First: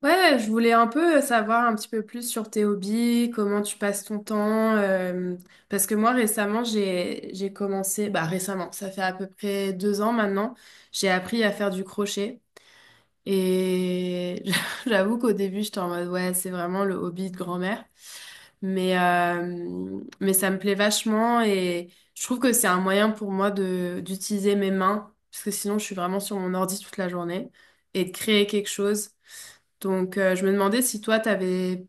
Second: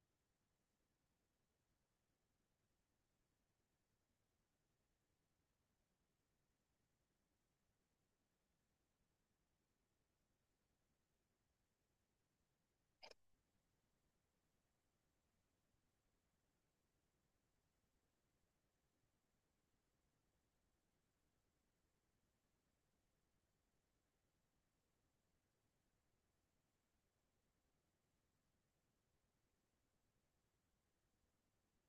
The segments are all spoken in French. Ouais, ouais, je voulais un peu savoir un petit peu plus sur tes hobbies, comment tu passes ton temps. Parce que moi récemment j'ai commencé, bah récemment, ça fait à peu près 2 ans maintenant, j'ai appris à faire du crochet et j'avoue qu'au début j'étais en mode ouais, c'est vraiment le hobby de grand-mère. Mais, mais ça me plaît vachement et je trouve que c'est un moyen pour moi de d'utiliser mes mains, parce que sinon je suis vraiment sur mon ordi toute la journée, et de créer quelque chose. Donc je me demandais si toi, t'avais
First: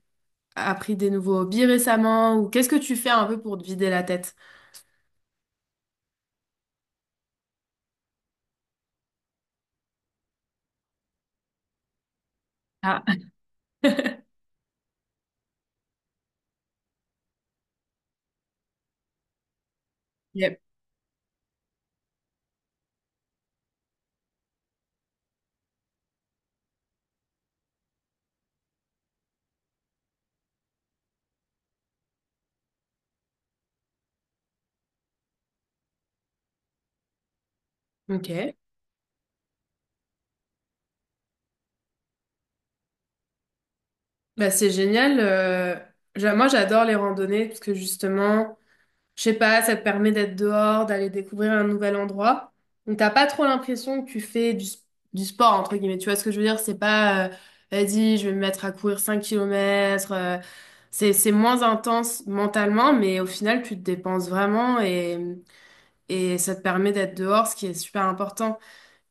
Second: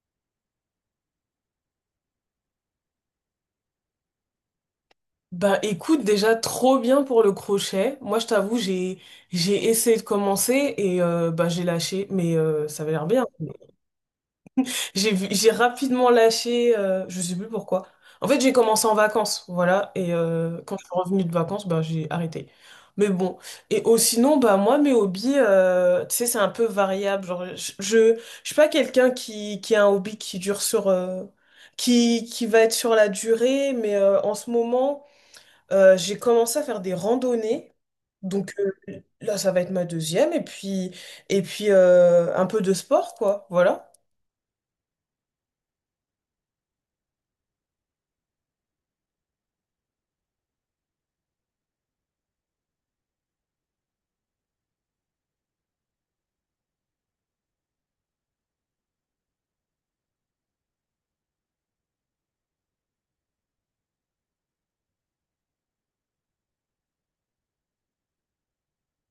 appris des nouveaux hobbies récemment, ou qu'est-ce que tu fais un peu pour te vider la tête? Bah écoute, déjà trop bien pour le crochet. Moi je t'avoue, j'ai essayé de commencer et bah j'ai lâché, mais ça avait l'air Ah. bien. J'ai rapidement lâché, je sais plus pourquoi. En fait, j'ai commencé en vacances, voilà, et Yep. Quand je suis revenue de vacances, bah j'ai arrêté. Mais bon, et oh, sinon, bah moi mes hobbies, tu sais, c'est un peu variable. Genre, je suis pas quelqu'un qui a un hobby qui dure sur qui va être sur la durée, mais en ce moment. J'ai commencé à faire des randonnées. Ok, Donc là, ça va être ma deuxième. Et puis, un peu de sport, quoi. Voilà. bah, c'est génial. Moi j'adore les randonnées parce que justement, je sais pas, ça te permet d'être dehors, d'aller découvrir un nouvel endroit. Donc t'as pas trop l'impression que tu fais du, du sport, entre guillemets. Tu vois ce que je veux dire? C'est pas, vas-y, je vais me mettre à courir 5 km. C'est moins intense mentalement, mais au final, tu te dépenses vraiment et ça te permet d'être dehors, ce qui est super important.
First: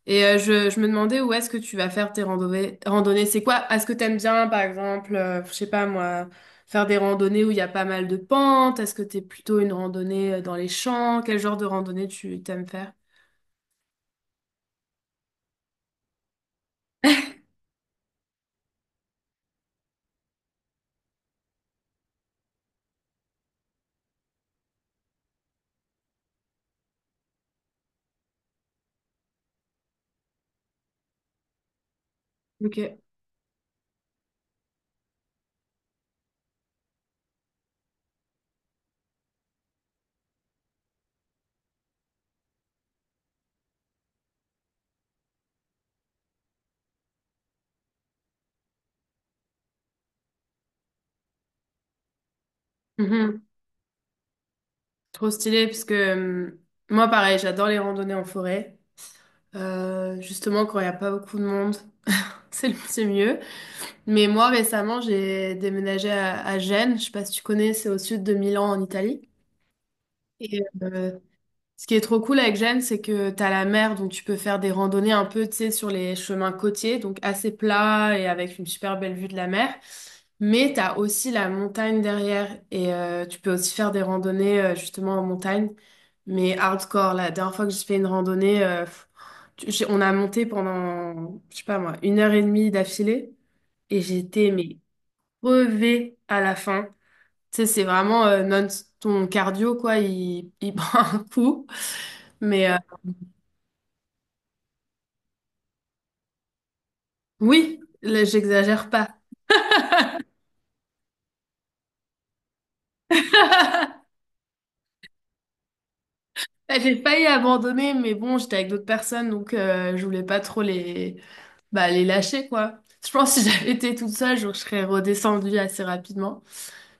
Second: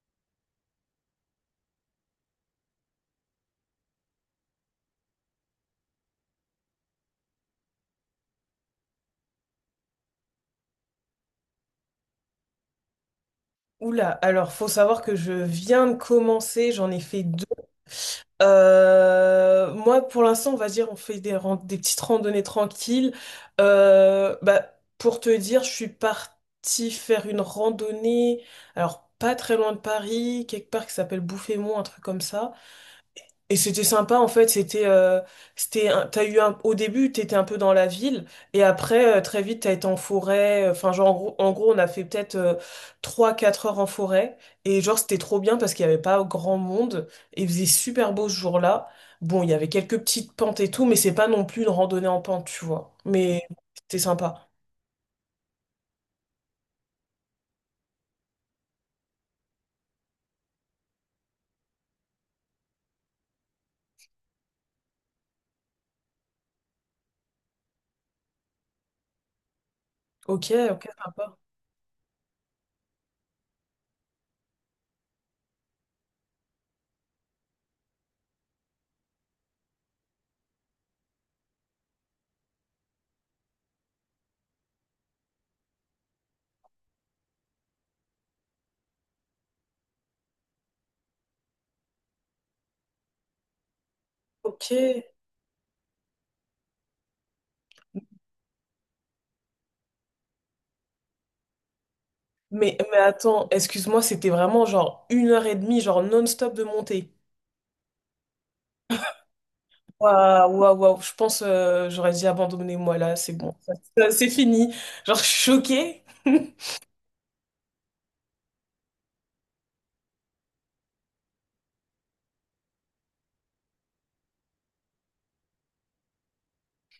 Et je me demandais où est-ce que tu vas faire tes randonnées. C'est quoi? Est-ce que t'aimes bien, par exemple, je sais pas moi, faire des randonnées où il y a pas mal de pentes? Est-ce que t'es plutôt une randonnée dans les champs? Quel genre de randonnée tu t'aimes faire? Oula, alors faut savoir que je viens de commencer, j'en ai fait deux. Moi, pour l'instant, on va dire, on fait des petites randonnées tranquilles. Bah, pour te dire, je suis partie faire une randonnée, alors pas très loin de Paris, quelque part qui s'appelle Bouffémont, un truc comme ça. Ok. Et c'était sympa en fait, t'as eu un, au début t'étais un peu dans la ville et après très vite t'as été en forêt, enfin genre en gros on a fait peut-être 3-4 heures en forêt et genre c'était trop bien parce qu'il n'y avait pas grand monde et il faisait super beau ce jour-là. Bon, il y avait quelques petites pentes et tout, mais c'est pas non plus une randonnée en pente, tu vois. Mhm. Mais c'était sympa. Trop stylé, parce que moi, pareil, j'adore les randonnées en forêt. Justement, quand il n'y a pas beaucoup de monde, c'est mieux. Mais moi, récemment, j'ai déménagé à Gênes. Je sais pas si tu connais, c'est au sud de Milan, en Italie. OK, Et, OK, sympa. ce qui est trop cool avec Gênes, c'est que t'as la mer, donc tu peux faire des randonnées un peu, tu sais, sur les chemins côtiers, donc assez plats et avec une super belle vue de la mer. Mais t'as aussi la montagne derrière et tu peux aussi faire des randonnées justement en montagne, mais hardcore. La dernière fois que j'ai fait une randonnée, on a monté pendant, je sais pas moi, 1h30 d'affilée et j'étais mais OK. crevée à la fin. Tu sais, c'est vraiment non, ton cardio quoi, il prend un coup. Mais Mais attends, excuse-moi, c'était vraiment genre une heure et demie, genre non-stop de montée. oui, là, j'exagère pas. Waouh, waouh, waouh. Je pense j'aurais dit abandonner moi là, c'est bon. C'est fini. Genre, je suis choquée. Bah, j'ai failli abandonner, mais bon, j'étais avec d'autres personnes, donc je voulais pas trop bah, les lâcher, quoi. Je pense que si j'avais été toute seule, je serais redescendue assez rapidement.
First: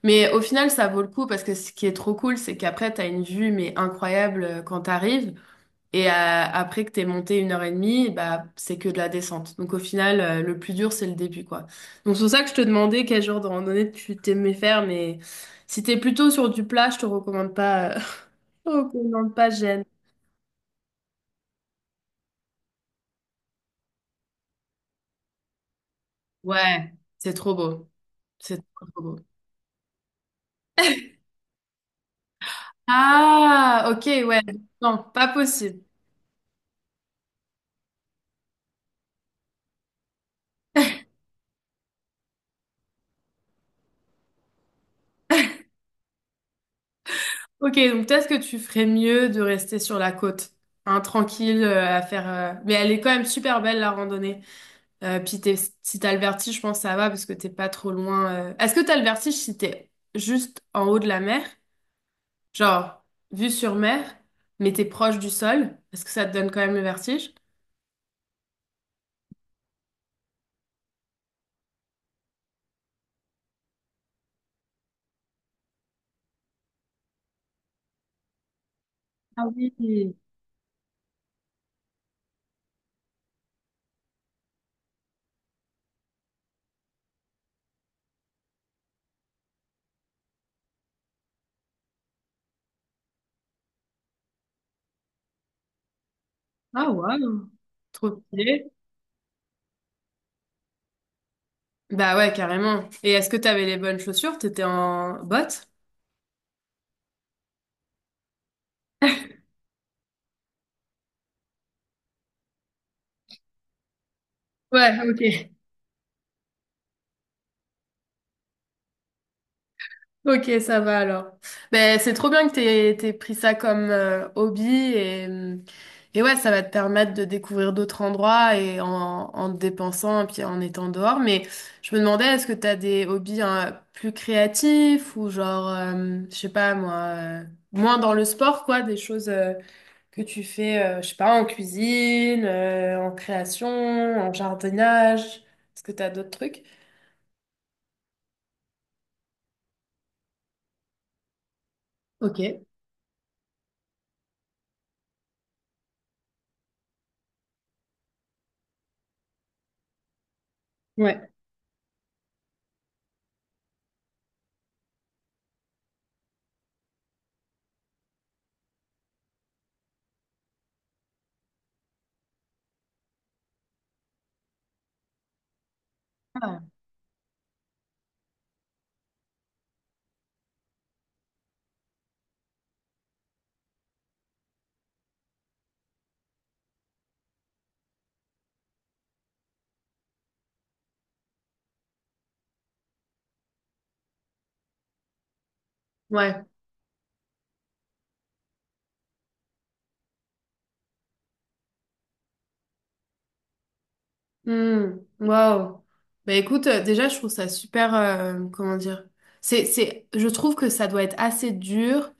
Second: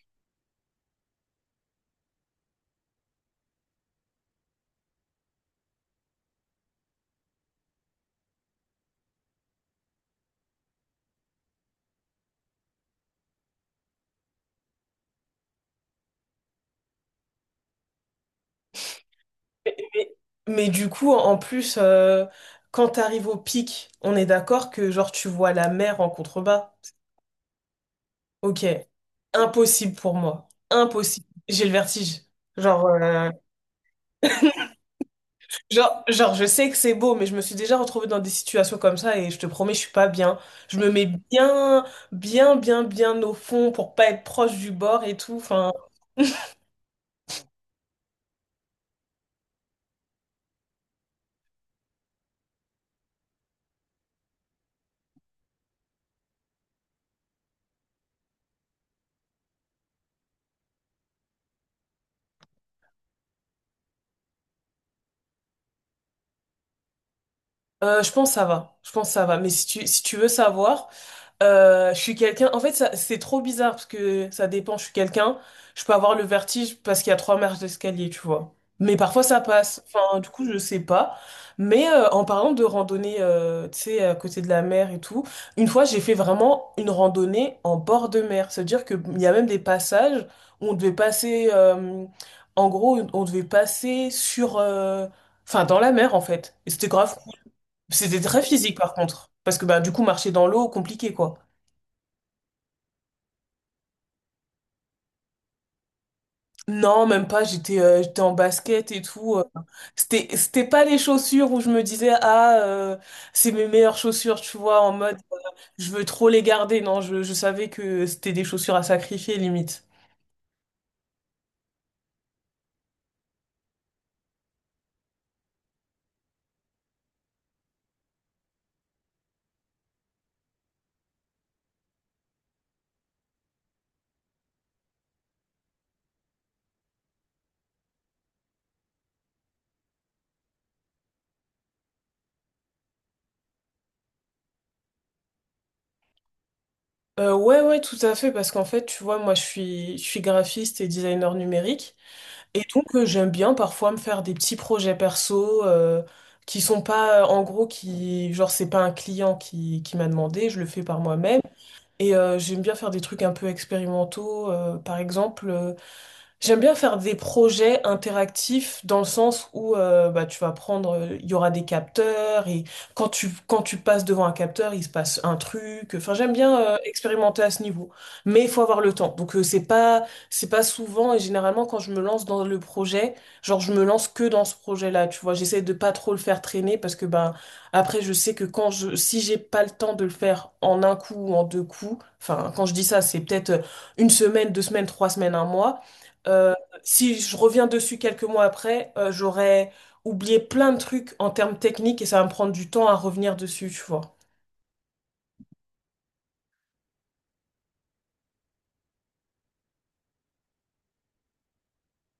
Mais au final, ça vaut le coup parce que ce qui est trop cool, c'est qu'après, t'as une vue, mais incroyable quand t'arrives. Et après que t'es monté 1h30, bah, c'est que de la descente. Donc au final, le plus dur, c'est le début, quoi. Donc c'est pour ça que je te demandais quel genre de randonnée tu t'aimais faire, mais si t'es plutôt sur du plat, je te recommande pas. Oh, qu'on pas Mais, gêne. mais mais du coup, en plus, quand t'arrives au pic, on est d'accord que genre tu vois la mer en contrebas. Ouais, c'est trop beau. C'est Ok. trop, trop beau. Impossible pour moi. Impossible. J'ai le vertige. Genre, euh, Ah, ok, ouais. Non, pas possible. genre, je sais que c'est beau, mais je me suis déjà retrouvée dans des situations comme ça et je te promets, je suis pas bien. Je me mets bien, bien, bien au fond pour pas être proche du bord et tout. Enfin, Ok, donc peut-être que tu ferais mieux de rester sur la côte, hein, tranquille, à faire. Mais elle est quand même super belle la randonnée. Euh, puis t'es- Si t'as le vertige, je pense que ça va parce que t'es pas trop loin. Est-ce que t'as le vertige si t'es juste en haut de la mer, genre vue sur mer, mais t'es proche du sol? Est-ce que ça te donne quand même le vertige? Je pense que ça va. Je pense que ça va. Mais si tu veux savoir, je suis quelqu'un. En fait, c'est trop bizarre parce que ça dépend. Je suis quelqu'un. Je peux avoir le vertige parce qu'il y a trois marches d'escalier, tu vois. Mais parfois ça Ah passe. oui. Enfin, du coup, je sais pas. Mais en parlant de randonnée, tu sais, à côté de la mer et tout, une fois, j'ai fait vraiment une randonnée en bord de mer. C'est-à-dire qu'il y a même des passages où on devait passer. En gros, on devait passer sur. Enfin, dans la mer, en fait. Et c'était Ah ouais. grave, c'était Trop très stylé. physique par contre. Parce que bah, du coup, marcher dans l'eau, compliqué quoi. Bah ouais, carrément. Et est-ce que t'avais les bonnes chaussures? T'étais en bottes? Non, même pas, j'étais en basket et tout. C'était, c'était pas les chaussures où je me disais, ah, c'est mes meilleures chaussures, tu vois, en Ouais, mode, ok. je veux trop les garder. Non, je savais que c'était des chaussures à sacrifier limite. Ok, ça va alors. Ben, c'est trop bien que t'aies pris ça comme hobby et ouais, ça va te permettre de découvrir d'autres endroits et en, en te dépensant et puis en étant dehors. Mais je me demandais, est-ce que t'as des hobbies hein, plus créatifs ou genre, je sais pas moi, euh, moins dans le sport quoi, des choses. Que tu fais, je sais pas, en cuisine, en création, en jardinage. Est-ce que tu as d'autres trucs? Ouais, ouais, tout à fait, parce qu'en fait, tu vois, moi, je suis graphiste et designer numérique. Ok. Et donc, j'aime bien parfois me faire des petits projets perso, qui sont pas, en gros, qui, genre, c'est pas un client qui m'a demandé, je le fais par Ouais. moi-même. Et j'aime bien faire des trucs un peu expérimentaux. Par exemple, j'aime bien faire des projets interactifs dans le sens où bah, tu vas prendre, il y aura des capteurs et quand tu passes devant un capteur, il se passe un truc. Enfin, j'aime bien Ah. Expérimenter à ce niveau, mais il faut avoir le temps. Donc c'est pas souvent et généralement quand je me lance dans le projet, genre je me lance que dans ce projet-là. Tu vois, j'essaie de pas trop le faire traîner parce que ben après je sais que quand je si j'ai pas le temps de le faire en un coup ou en deux coups, enfin quand je dis ça c'est peut-être une semaine, deux semaines, trois semaines, un mois. Ouais. Euh, Si je reviens dessus quelques mois après, j'aurais oublié plein de trucs en termes techniques et ça va me prendre du temps à revenir dessus, tu vois. Hmm. Waouh. Bah écoute, déjà, je trouve ça super. Comment dire? C'est, je trouve que ça doit être assez dur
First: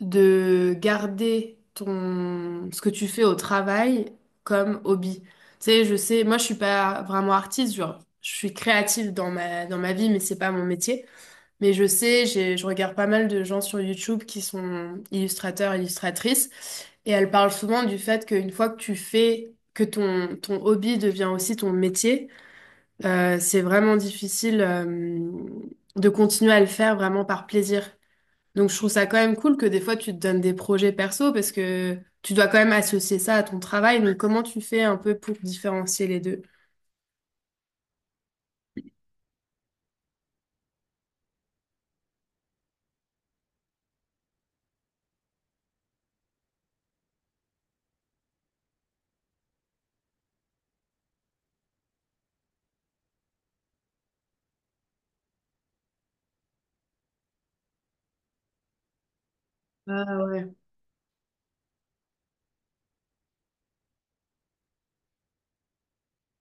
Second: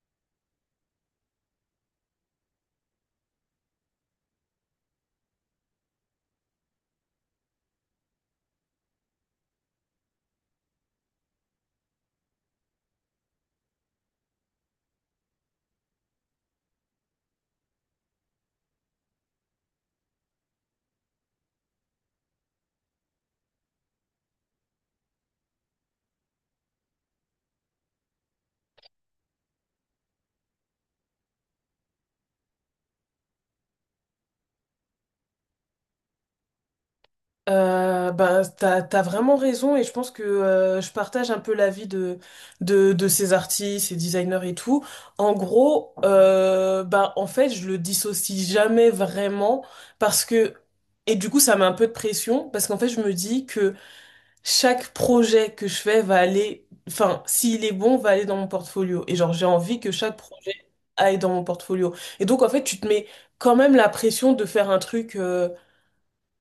de garder ton, ce que tu fais au travail comme hobby. Tu sais, je sais, moi, je suis pas vraiment artiste, genre, je suis créative dans ma vie, mais c'est pas mon métier. Mais je sais, je regarde pas mal de gens sur YouTube qui sont illustrateurs, illustratrices, et elles parlent souvent du fait qu'une fois que tu fais, que ton hobby devient aussi ton métier, c'est vraiment difficile, de continuer à le faire vraiment par plaisir. Donc je trouve ça quand même cool que des fois tu te donnes des projets perso parce que tu dois quand même associer ça à ton travail. Donc comment tu fais un peu pour différencier les deux? Bah, t'as vraiment raison et je pense que je partage un peu l'avis de ces artistes, ces designers et tout. En gros, bah, en fait, je le dissocie jamais vraiment parce que, et du coup, ça met un peu de pression parce qu'en fait, je me dis que chaque projet que je fais va aller, enfin, s'il est bon, va aller dans mon portfolio. Et genre, j'ai envie que Ah chaque ouais. projet aille dans mon portfolio. Et donc, en fait, tu te mets quand même la pression de faire un truc.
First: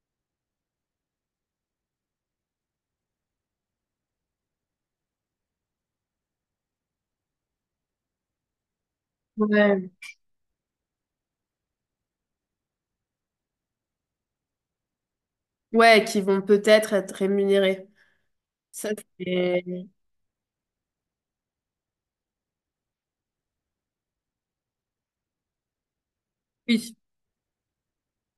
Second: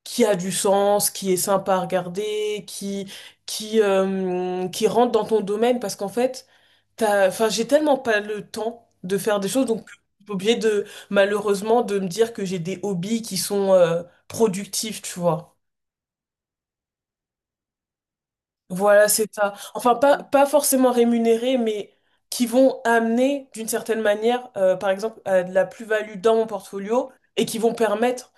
Qui a du sens, qui est sympa à regarder, qui rentre dans ton domaine parce qu'en fait, enfin, j'ai tellement pas le temps de faire des choses, donc Ouais, j'ai oublié de, malheureusement, de me dire que j'ai des hobbies qui sont productifs, tu vois. ouais, qui vont peut-être être rémunérés. Ça, Voilà, c'est ça. c'est... Enfin, pas forcément rémunérés, mais qui vont amener d'une certaine manière, par exemple, à de la plus-value dans mon Oui. portfolio et qui vont permettre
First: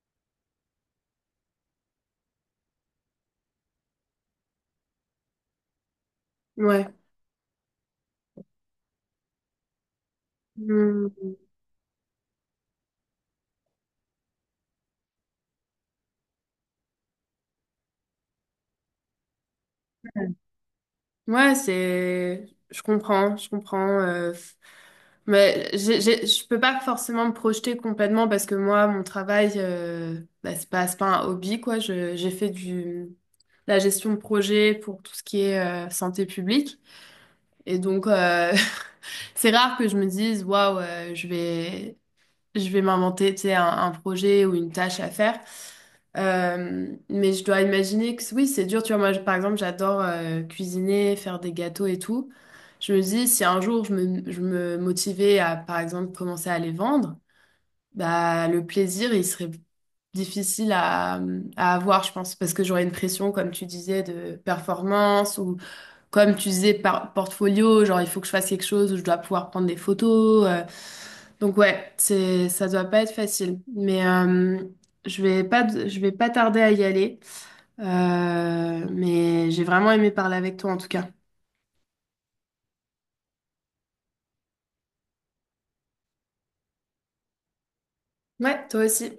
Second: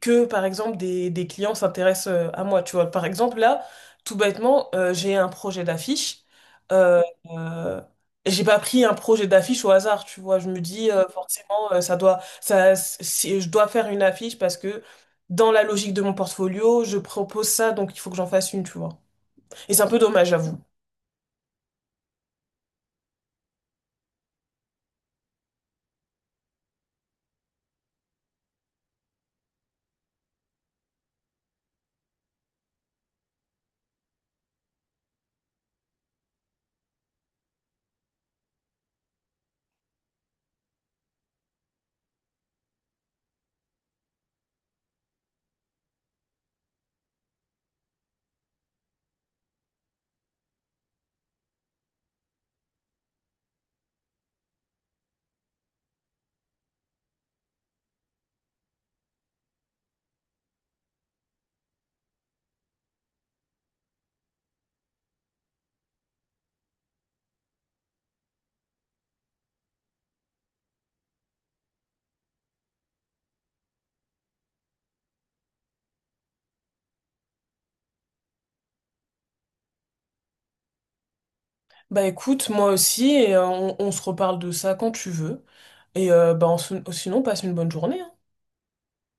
que, par exemple, des clients s'intéressent à moi. Tu vois, par exemple, là, tout bêtement, j'ai un projet d'affiche. Ouais. Euh, euh, j'ai pas pris un projet d'affiche au hasard, tu vois. Je me dis, Hmm. forcément, ça doit, ça, si, je dois faire une affiche parce que dans la logique de mon portfolio, je propose ça, donc il faut que j'en fasse une, tu vois. Et c'est un peu dommage, j'avoue. Ouais, c'est. Je comprends, je comprends. Mais je peux pas forcément me projeter complètement parce que moi, mon travail, bah, c'est pas un hobby, quoi. J'ai fait la gestion de projet pour tout ce qui est santé publique. Et donc, c'est rare que je me dise, waouh, je vais m'inventer, tu sais, un projet ou une tâche à faire. Mais je dois imaginer que oui, c'est dur. Tu vois, moi, par exemple, j'adore cuisiner, faire des gâteaux et tout. Je me dis, si un jour je me motivais à, par exemple, commencer à les vendre, bah, le plaisir, il serait difficile à avoir, je pense, parce que j'aurais une pression, comme tu disais, de performance comme tu disais, par portfolio, genre il faut que je fasse quelque chose où je dois pouvoir prendre des photos. Donc ouais, c'est ça doit pas être facile. Mais je vais pas tarder à y aller. Mais j'ai vraiment aimé parler avec toi en tout cas. Bah écoute, moi aussi, et on se reparle de ça quand tu veux. Et bah, sinon, passe une bonne journée, hein. Ouais, toi aussi.